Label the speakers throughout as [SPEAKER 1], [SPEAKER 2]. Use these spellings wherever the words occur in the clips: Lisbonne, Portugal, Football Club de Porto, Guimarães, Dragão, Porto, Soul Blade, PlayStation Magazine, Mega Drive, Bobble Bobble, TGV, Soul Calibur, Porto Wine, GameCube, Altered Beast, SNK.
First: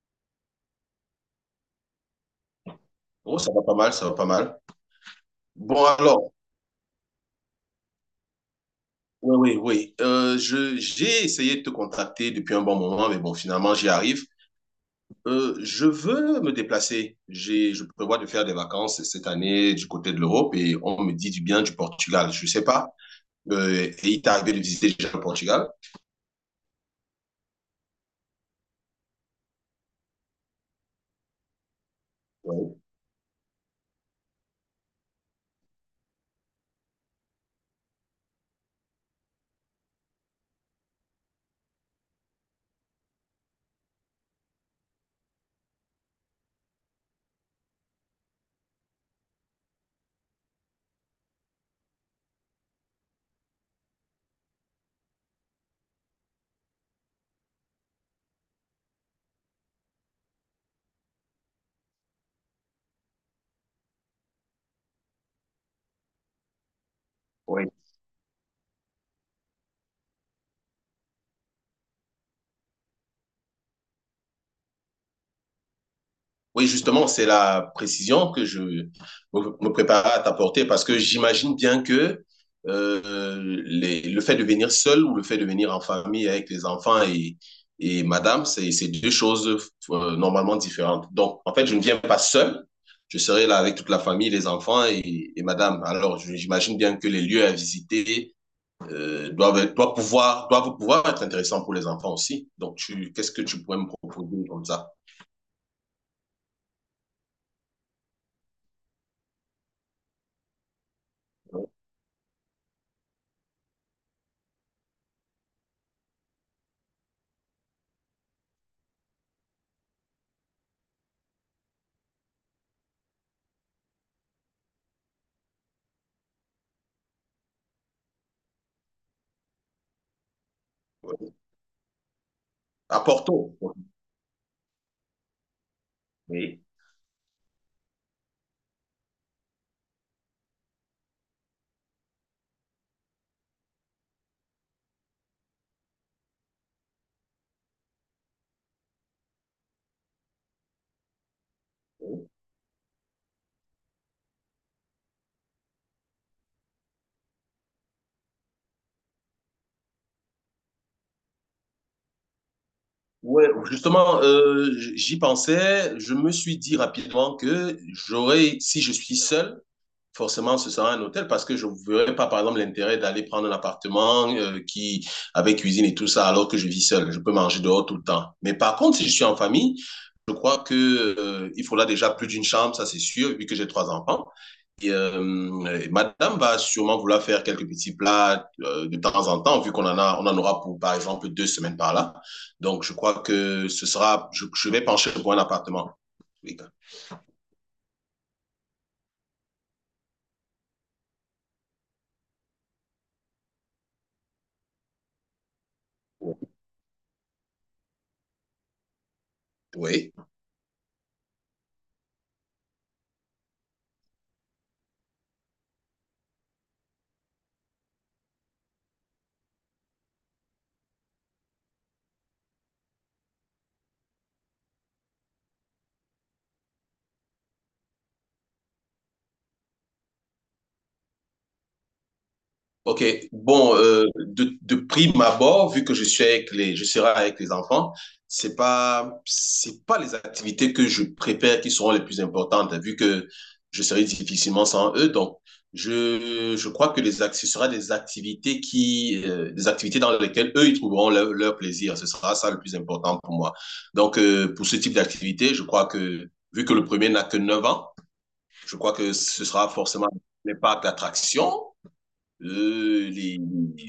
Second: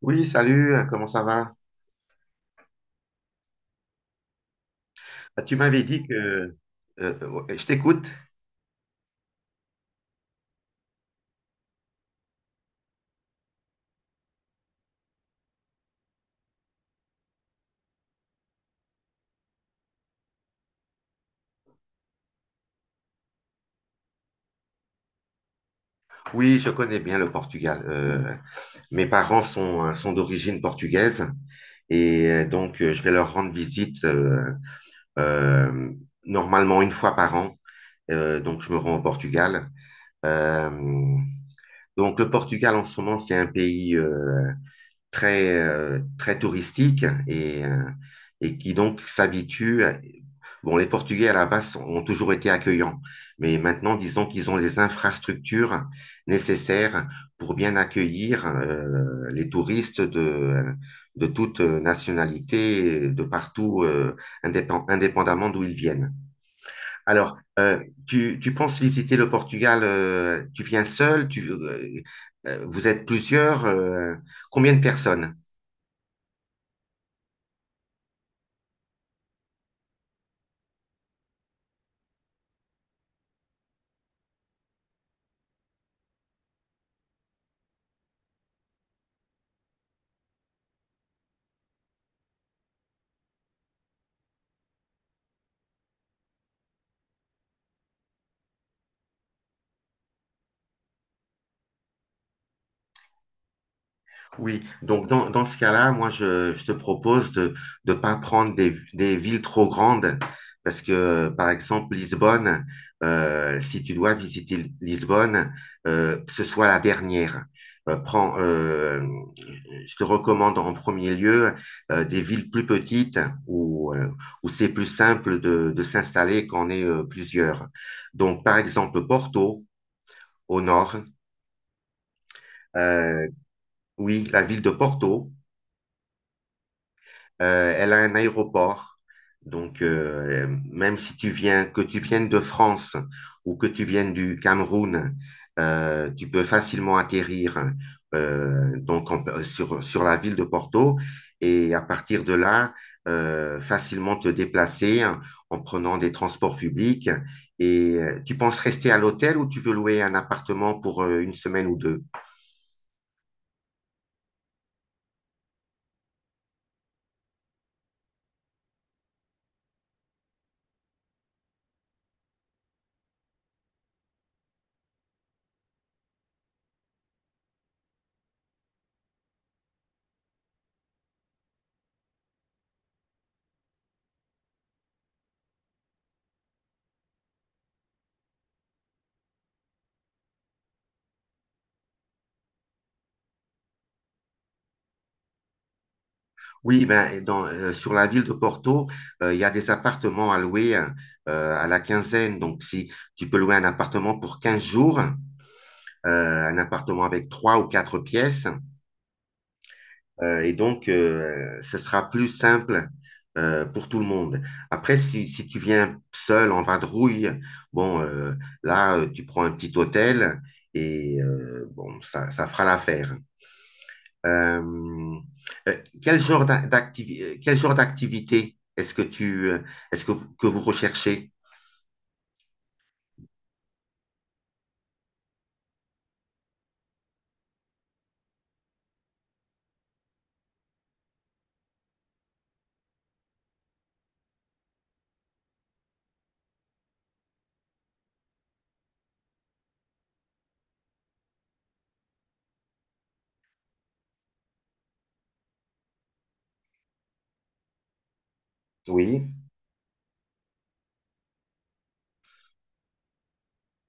[SPEAKER 1] Oui, salut, comment ça va?
[SPEAKER 2] Oh, ça va pas mal, ça va pas mal.
[SPEAKER 1] Tu m'avais
[SPEAKER 2] Bon,
[SPEAKER 1] dit que...
[SPEAKER 2] alors,
[SPEAKER 1] euh, euh, je t'écoute.
[SPEAKER 2] oui, oui, oui. J'ai essayé de te contacter depuis un bon moment, mais bon, finalement, j'y arrive. Je veux me déplacer. Je prévois de faire des vacances cette année du côté de l'Europe et on me dit du bien du Portugal. Je sais pas. Et il t'est arrivé de visiter déjà le Portugal?
[SPEAKER 1] Oui, je connais bien le Portugal. Mes parents sont d'origine portugaise et donc je vais leur rendre visite euh, normalement une fois par an. Donc je me rends au Portugal. Euh, donc le Portugal en ce moment, c'est un pays très touristique et et qui donc Bon, les Portugais à la base ont toujours été accueillants, mais maintenant, disons qu'ils ont les infrastructures nécessaires pour bien accueillir les touristes de toute nationalité, de partout, indépendamment d'où ils viennent. Alors,
[SPEAKER 2] Oui.
[SPEAKER 1] euh, tu, tu penses visiter le Portugal, tu viens seul, vous êtes plusieurs, combien de personnes?
[SPEAKER 2] Oui, justement, c'est la précision que je me prépare à t'apporter parce que j'imagine bien que le fait de venir seul ou le fait de venir en famille avec les enfants et madame, c'est deux choses normalement différentes. Donc, en fait, je ne viens pas seul. Je serai là avec toute la famille, les enfants et madame. Alors, j'imagine bien que les lieux à visiter doivent pouvoir être intéressants pour les enfants aussi. Donc, qu'est-ce que tu pourrais me proposer
[SPEAKER 1] Oui,
[SPEAKER 2] comme ça
[SPEAKER 1] donc dans ce cas-là, moi, je te propose de ne pas prendre des villes trop grandes parce que, par exemple, Lisbonne, si tu dois visiter Lisbonne, que ce soit la dernière. Euh, prends, euh, je te recommande en premier lieu des villes plus petites où, euh, où c'est plus simple de s'installer quand on est plusieurs. Donc, par exemple, Porto, au nord.
[SPEAKER 2] à
[SPEAKER 1] euh,
[SPEAKER 2] Porto?
[SPEAKER 1] oui, la ville de Porto.
[SPEAKER 2] Oui.
[SPEAKER 1] Elle a un aéroport. Donc, même si tu viens, que tu viennes de France ou que tu viennes du Cameroun, tu peux facilement atterrir sur la ville de Porto et à partir de là, facilement te déplacer en prenant des transports publics. Et tu penses rester à l'hôtel ou tu veux louer un appartement pour une semaine ou deux?
[SPEAKER 2] Ouais, justement, j'y pensais. Je me suis dit rapidement que j'aurais, si je suis seul, forcément, ce sera un hôtel parce que je ne verrais pas, par exemple, l'intérêt d'aller prendre un appartement avec cuisine et tout ça, alors que je vis seul. Je peux manger dehors tout le temps. Mais par contre, si je suis en famille, je crois que, il faudra déjà plus d'une chambre, ça c'est sûr, vu que j'ai trois enfants. Et madame va sûrement vouloir faire quelques petits plats de temps en temps, vu qu'on en aura pour, par exemple, 2 semaines par là. Donc, je crois que je vais pencher pour un appartement. Oui.
[SPEAKER 1] Oui, ben, sur la ville de Porto, il y a des appartements à louer hein, à la quinzaine. Donc, si tu peux louer un appartement pour 15 jours, un appartement avec trois ou quatre pièces,
[SPEAKER 2] Oui.
[SPEAKER 1] ce sera plus simple pour tout le monde. Après, si tu viens seul en vadrouille, bon, tu prends un petit hôtel et ça fera l'affaire. Euh, euh, quel genre d'a- Quel genre d'activité est-ce que est-ce que que vous recherchez?
[SPEAKER 2] Ok, bon, de prime abord, vu que je serai avec les enfants, c'est pas les activités que je prépare qui seront les plus importantes, hein, vu que je serai difficilement sans eux. Donc, je crois que ce sera des activités des activités dans lesquelles eux, ils trouveront leur plaisir. Ce sera ça le plus important pour moi. Donc, pour ce type d'activité, je crois que, vu que le premier n'a que 9 ans, je crois que
[SPEAKER 1] Oui.
[SPEAKER 2] ce sera forcément les parcs d'attractions euh, les-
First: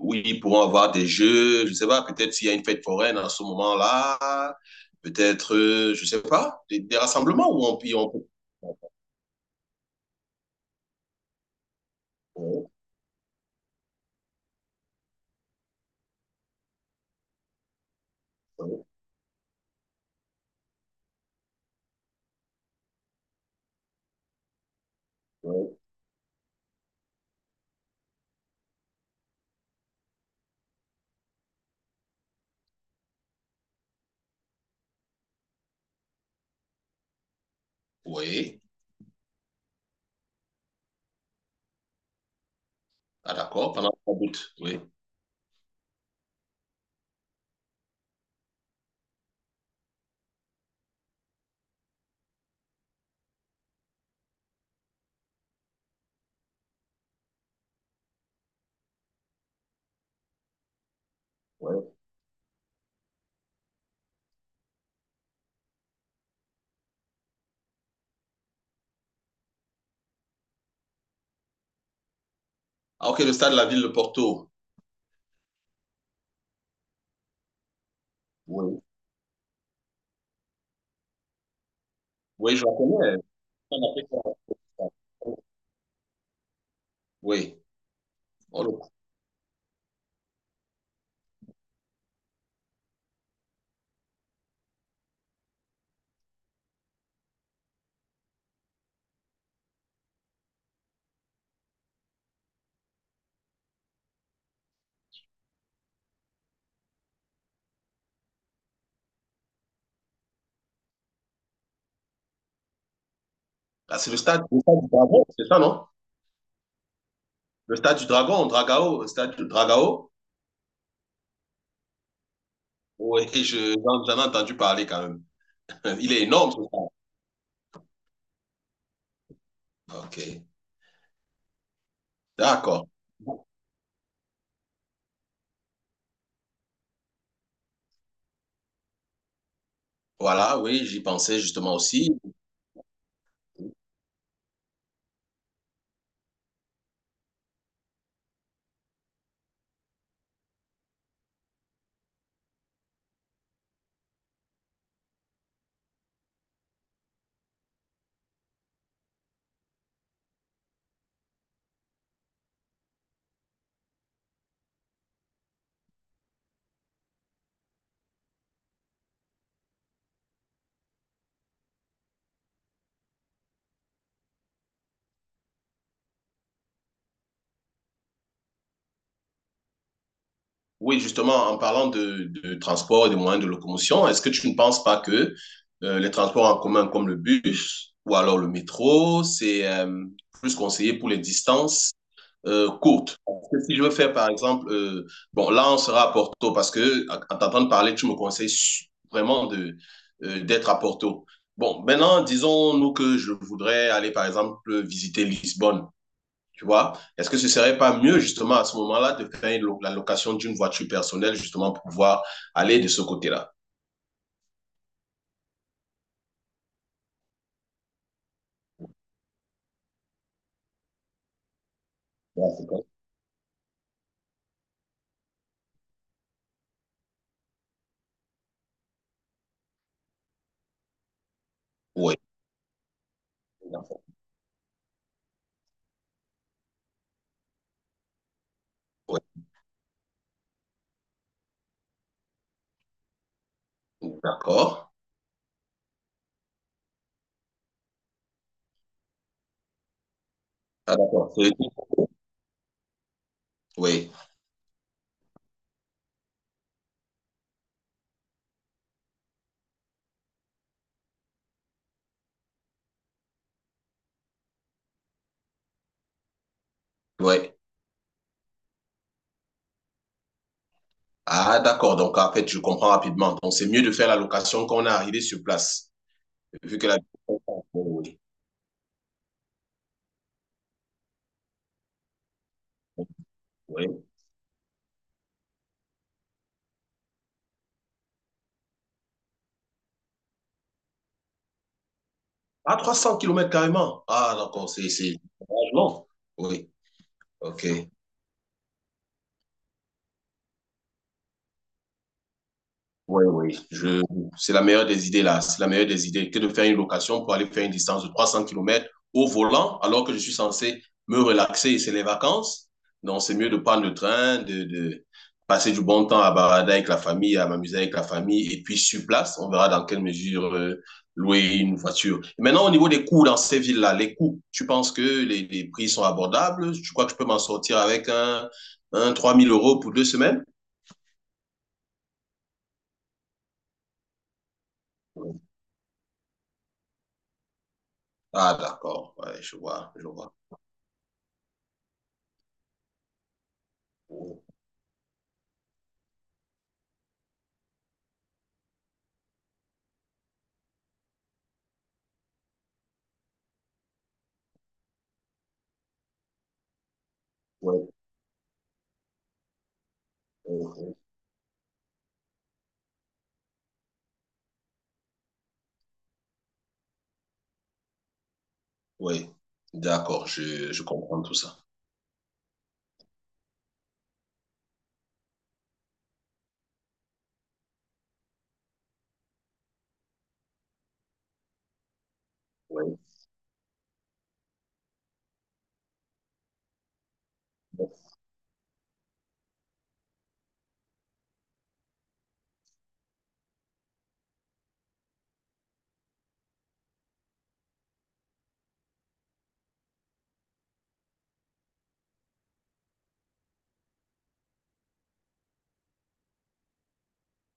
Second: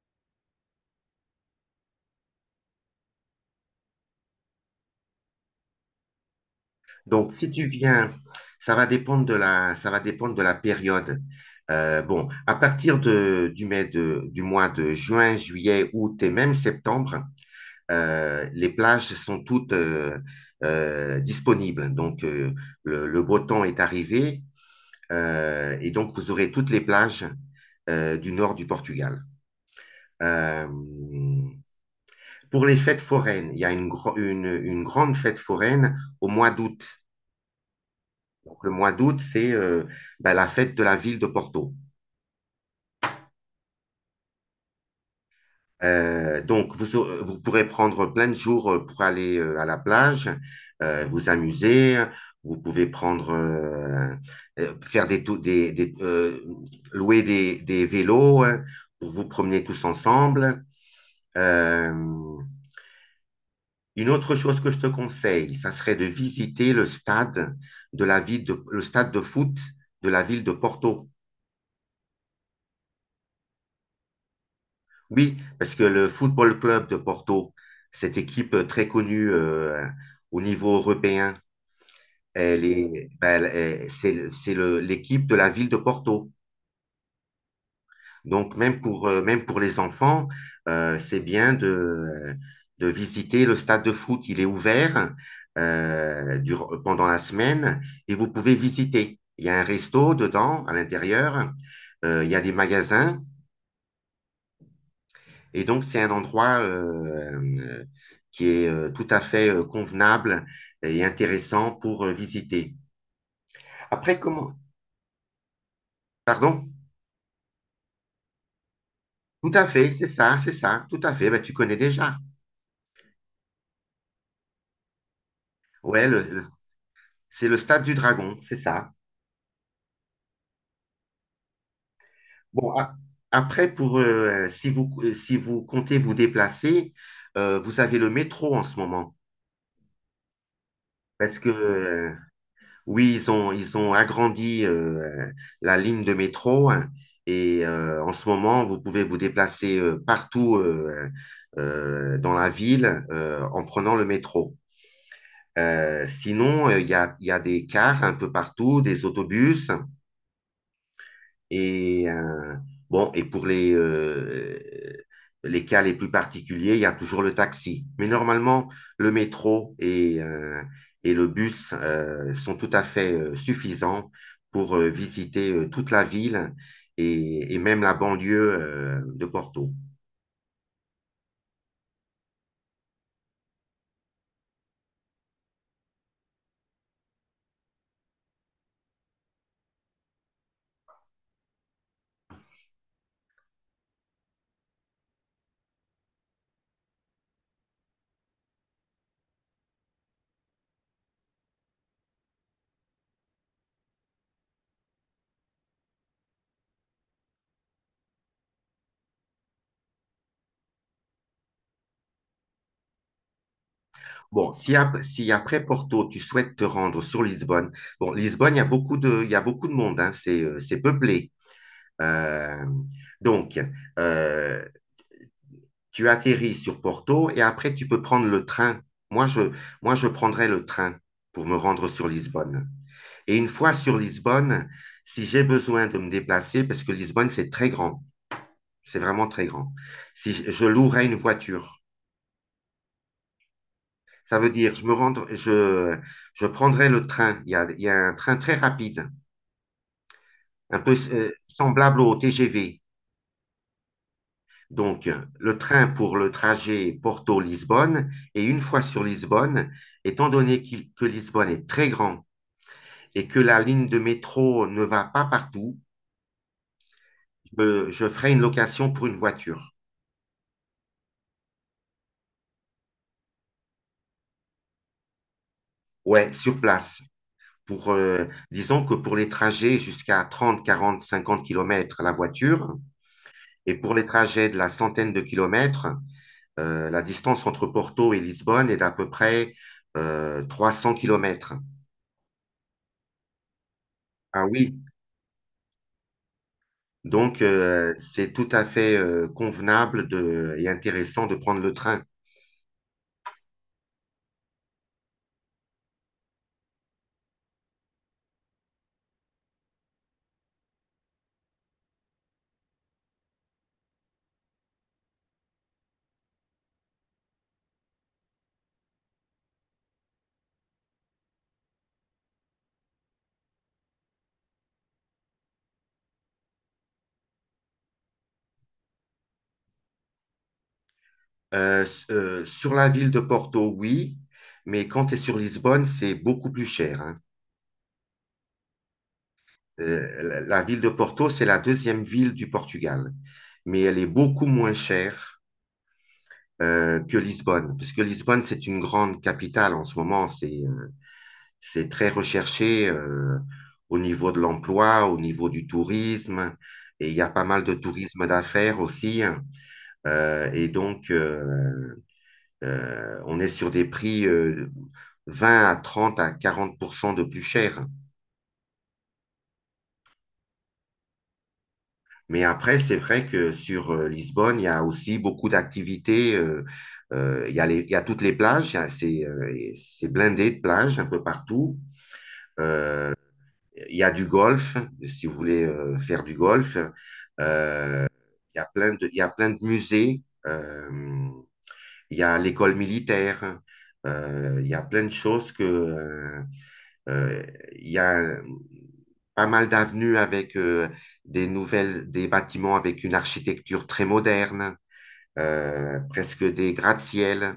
[SPEAKER 2] oui, ils pourront avoir des jeux, je ne sais pas, peut-être s'il y a une fête foraine en ce moment-là, peut-être, je ne sais pas, des
[SPEAKER 1] Donc, si
[SPEAKER 2] rassemblements
[SPEAKER 1] tu
[SPEAKER 2] où on, puis on.
[SPEAKER 1] viens, ça va dépendre ça va dépendre de la période. Bon, à
[SPEAKER 2] Oui,
[SPEAKER 1] partir de, du mai de, du mois de juin, juillet, août et même septembre, les
[SPEAKER 2] oui,
[SPEAKER 1] plages sont toutes disponibles. Donc, le beau temps est arrivé
[SPEAKER 2] oui.
[SPEAKER 1] et donc vous aurez toutes les plages du nord du Portugal. Euh, pour les fêtes foraines, il y a une grande fête foraine au mois d'août.
[SPEAKER 2] Oui.
[SPEAKER 1] Donc, le mois d'août, c'est, ben, la fête de la ville de Porto.
[SPEAKER 2] Ah, d'accord, pendant la route, oui.
[SPEAKER 1] Donc, vous pourrez prendre plein de jours pour aller à la plage, vous amuser. Vous pouvez prendre, faire des, tou- des, louer des vélos hein, pour vous promener tous ensemble. Euh,
[SPEAKER 2] Oui.
[SPEAKER 1] Une autre chose que je te conseille, ça serait de visiter le stade de la ville de, le stade de foot de la ville de Porto.
[SPEAKER 2] Ah, ok, le stade de la ville de Porto.
[SPEAKER 1] Oui, parce que le Football Club de Porto, cette équipe
[SPEAKER 2] Oui,
[SPEAKER 1] très connue au niveau européen,
[SPEAKER 2] oui, je
[SPEAKER 1] elle
[SPEAKER 2] la
[SPEAKER 1] est,
[SPEAKER 2] connais.
[SPEAKER 1] ben, elle est- c'est l'équipe de la ville de Porto.
[SPEAKER 2] Oui,
[SPEAKER 1] Donc,
[SPEAKER 2] on le-.
[SPEAKER 1] même même pour les enfants, c'est bien de visiter le stade de foot. Il est ouvert pendant la semaine et vous pouvez visiter. Il y a un resto dedans, à l'intérieur. Il y a des magasins. Et donc, c'est un endroit euh, qui est tout à fait convenable et intéressant pour visiter.
[SPEAKER 2] Ah, c'est
[SPEAKER 1] Après, comment?
[SPEAKER 2] le stade du Dragon, c'est ça, non?
[SPEAKER 1] Pardon?
[SPEAKER 2] Le stade du Dragon, Dragao, le stade du
[SPEAKER 1] Tout à fait,
[SPEAKER 2] Dragao.
[SPEAKER 1] c'est ça, tout à fait. Ben, tu connais déjà.
[SPEAKER 2] Oui, j'en ai entendu parler quand même.
[SPEAKER 1] Ouais,
[SPEAKER 2] Il est énorme, ce stade.
[SPEAKER 1] c'est le stade du Dragon, c'est ça.
[SPEAKER 2] Ok,
[SPEAKER 1] Bon,
[SPEAKER 2] d'accord.
[SPEAKER 1] a- Si vous, si vous comptez vous déplacer, vous avez le métro en ce moment.
[SPEAKER 2] Voilà, oui, j'y
[SPEAKER 1] Parce
[SPEAKER 2] pensais
[SPEAKER 1] que,
[SPEAKER 2] justement aussi.
[SPEAKER 1] oui, ils ont agrandi la ligne de métro, hein, et en ce moment, vous pouvez vous déplacer partout dans la ville en prenant le métro. Sinon, il y a des cars un peu partout, des autobus. Et et pour les cas les plus particuliers, il y a toujours le taxi. Mais normalement, le métro et et le bus sont tout à fait suffisants pour visiter toute la ville et même la banlieue de Porto.
[SPEAKER 2] Oui, justement, en parlant de transport et de moyens de locomotion, est-ce que tu ne penses pas que les transports en commun comme le bus ou alors le métro, c'est plus conseillé pour les distances courtes? Parce que si je veux faire, par exemple, bon, là, on sera à Porto parce que, en t'entendant parler, tu me conseilles vraiment d'être à Porto. Bon, maintenant, disons-nous que je voudrais aller, par exemple, visiter Lisbonne. Tu vois? Est-ce que ce serait pas mieux, justement, à ce moment-là, de faire une la location d'une voiture personnelle, justement, pour pouvoir aller de ce côté-là?
[SPEAKER 1] Bon, si après Porto, tu souhaites te rendre sur Lisbonne, bon, Lisbonne, il y a beaucoup de, il y a beaucoup de monde, hein, c'est peuplé.
[SPEAKER 2] Ouais,
[SPEAKER 1] Euh,
[SPEAKER 2] c'est bon.
[SPEAKER 1] donc, euh, tu atterris sur Porto et après tu peux prendre le train. Moi, je, Moi, je prendrai le train pour me rendre sur
[SPEAKER 2] Oui,
[SPEAKER 1] Lisbonne. Et une fois sur
[SPEAKER 2] d'accord.
[SPEAKER 1] Lisbonne, si j'ai besoin de me déplacer, parce que Lisbonne, c'est très grand, c'est
[SPEAKER 2] Oui,
[SPEAKER 1] vraiment très grand, si je je louerai une voiture, ça veut dire
[SPEAKER 2] d'accord.
[SPEAKER 1] je me rendre, je prendrai le train. Il y a un train très rapide, un peu
[SPEAKER 2] Ah, d'accord. C'est-.
[SPEAKER 1] semblable au TGV.
[SPEAKER 2] Oui,
[SPEAKER 1] Donc, le train pour le trajet Porto-Lisbonne, et une fois sur Lisbonne, étant donné que Lisbonne est très grand et que la ligne de métro ne va pas partout,
[SPEAKER 2] oui.
[SPEAKER 1] je ferai une location pour une voiture.
[SPEAKER 2] Ah, d'accord. Donc, en fait, je comprends rapidement. Donc, c'est mieux de faire la location quand on est arrivé sur place,
[SPEAKER 1] Ouais, sur
[SPEAKER 2] vu que la...
[SPEAKER 1] place.
[SPEAKER 2] Oui,
[SPEAKER 1] Disons que pour les trajets jusqu'à 30, 40, 50 kilomètres, la voiture, et pour les
[SPEAKER 2] oui.
[SPEAKER 1] trajets de la centaine de kilomètres, la distance entre Porto et Lisbonne est d'à peu près 300 kilomètres.
[SPEAKER 2] Ah, 300 km carrément. Ah,
[SPEAKER 1] Ah
[SPEAKER 2] d'accord.
[SPEAKER 1] oui.
[SPEAKER 2] C'est largement. Oui.
[SPEAKER 1] Donc,
[SPEAKER 2] Ok.
[SPEAKER 1] euh, c'est tout à fait convenable et intéressant de prendre le train.
[SPEAKER 2] Oui, oui. Je... C'est la meilleure des idées, là. C'est la meilleure des idées que de faire une location pour aller faire une distance de 300 kilomètres au volant, alors que je suis censé me relaxer et c'est les vacances. Donc, c'est mieux de prendre le train, de passer du bon temps à barader avec la famille, à m'amuser avec la famille. Et puis, sur place, on verra dans quelle mesure louer une voiture. Et maintenant, au niveau des coûts dans ces villes-là, les coûts, tu penses que les prix sont abordables? Tu crois que je peux m'en sortir avec un 3 000 euros pour 2 semaines?
[SPEAKER 1] Sur la ville de Porto, oui, mais quand tu es sur Lisbonne, c'est beaucoup plus cher, hein.
[SPEAKER 2] Ah, d'accord, ouais, je vois, je vois.
[SPEAKER 1] La ville de Porto, c'est la deuxième ville du Portugal, mais elle est
[SPEAKER 2] Oui,
[SPEAKER 1] beaucoup moins chère que Lisbonne, parce que Lisbonne, c'est une grande capitale en ce moment, c'est très recherché au niveau de l'emploi, au niveau du tourisme, et il y a pas mal de
[SPEAKER 2] oui,
[SPEAKER 1] tourisme d'affaires aussi, hein. Euh, et
[SPEAKER 2] oui,
[SPEAKER 1] donc, euh, euh, on est sur des prix 20 à 30 à 40 de plus cher.
[SPEAKER 2] oui. D'accord, je comprends tout ça.
[SPEAKER 1] Mais après, c'est vrai que sur Lisbonne, il y a aussi beaucoup d'activités. Il y a il y a toutes les plages, il y a- c'est blindé de plages un peu partout. Euh,
[SPEAKER 2] Oui.
[SPEAKER 1] il y a du golf, si vous voulez faire du golf. Euh, il y a plein de, il y a plein de musées. Il y a l'école militaire. Il y a plein de choses que, Euh, Il y a pas mal d'avenues avec des bâtiments avec une architecture très moderne, presque des gratte-ciel.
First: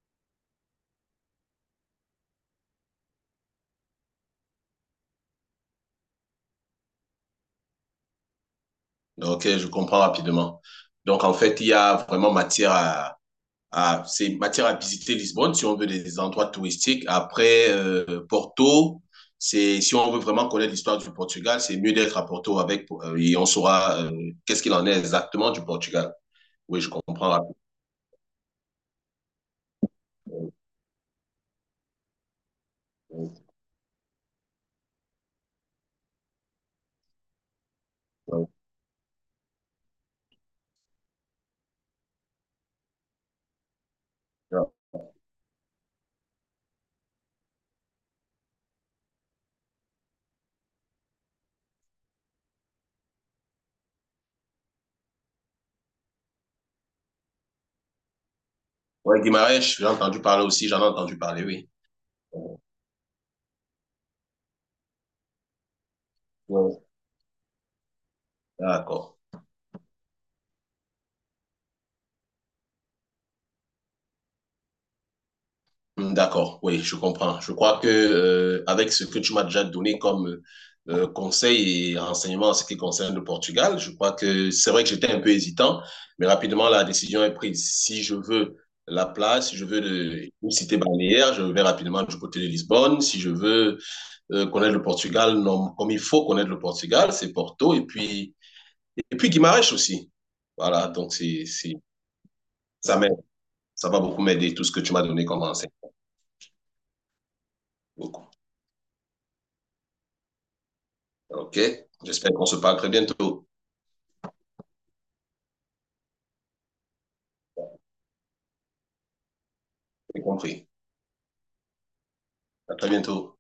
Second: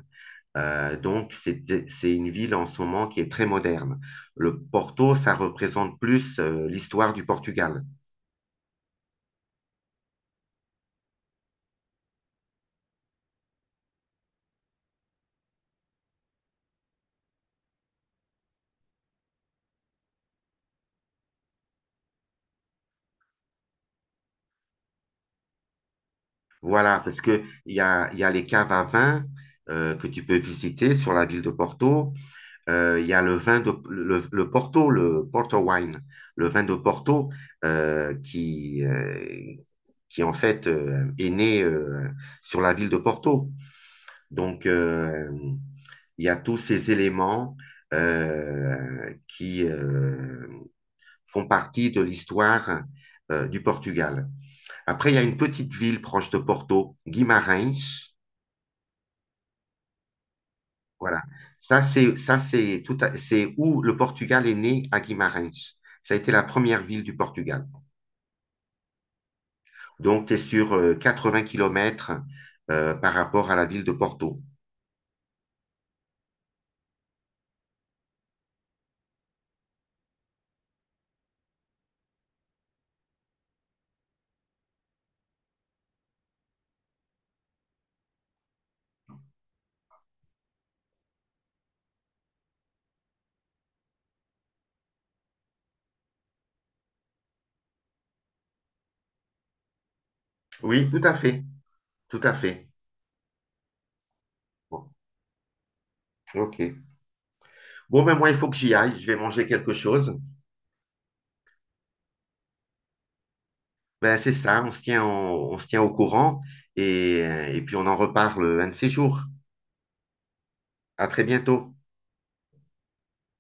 [SPEAKER 1] Donc, c'est une ville en ce moment qui est très moderne. Le Porto, ça représente plus l'histoire du Portugal.
[SPEAKER 2] Ok, je comprends rapidement. Donc, en fait, il y a vraiment matière c'est matière à visiter Lisbonne si on veut des endroits touristiques. Après, Porto, si on veut vraiment connaître l'histoire du Portugal, c'est mieux d'être à Porto et on saura qu'est-ce qu'il en est exactement du Portugal. Oui, je
[SPEAKER 1] Voilà, parce
[SPEAKER 2] comprends
[SPEAKER 1] que
[SPEAKER 2] rapidement.
[SPEAKER 1] il y a les caves à vin que tu peux
[SPEAKER 2] Oui,
[SPEAKER 1] visiter sur la ville de Porto. Il y a
[SPEAKER 2] oui,
[SPEAKER 1] le vin de le Porto Wine, le vin de Porto euh,
[SPEAKER 2] oui.
[SPEAKER 1] qui, euh, qui en fait est né sur la ville de Porto. Donc il y a tous ces éléments qui font partie de l'histoire du Portugal. Après, il y a une petite ville proche de Porto, Guimarães.
[SPEAKER 2] Ouais, Guimarães, j'ai entendu parler aussi, j'en ai entendu
[SPEAKER 1] Voilà.
[SPEAKER 2] parler, oui.
[SPEAKER 1] Ça, c'est c'est où le Portugal est né, à Guimarães. Ça a été la
[SPEAKER 2] Ouais.
[SPEAKER 1] première ville du Portugal.
[SPEAKER 2] D'accord.
[SPEAKER 1] Donc, tu es sur 80 kilomètres par rapport à la ville de Porto.
[SPEAKER 2] Hmm, d'accord, oui, je comprends. Je crois que avec ce que tu m'as déjà donné comme conseil et renseignement en ce qui concerne le Portugal, je crois que c'est vrai que j'étais un peu hésitant, mais rapidement la décision est prise. Si je veux la place, si je veux une cité balnéaire, je vais rapidement du côté de Lisbonne. Si je veux connaître le Portugal, non, comme il faut connaître le Portugal, c'est Porto et puis Guimarães aussi. Voilà,
[SPEAKER 1] Oui, tout
[SPEAKER 2] donc
[SPEAKER 1] à fait.
[SPEAKER 2] c'est
[SPEAKER 1] Tout à fait.
[SPEAKER 2] ça m'aide, ça va beaucoup m'aider tout ce que tu
[SPEAKER 1] Bon,
[SPEAKER 2] m'as donné comme renseignement.
[SPEAKER 1] OK. Bon, ben moi,
[SPEAKER 2] Beaucoup.
[SPEAKER 1] il faut que j'y aille. Je vais manger quelque chose.
[SPEAKER 2] OK? J'espère qu'on se parle très bientôt.
[SPEAKER 1] Ben, c'est ça. On se tient au courant et et puis on en reparle un de ces jours.
[SPEAKER 2] J'ai compris.
[SPEAKER 1] À très bientôt.
[SPEAKER 2] À très bientôt.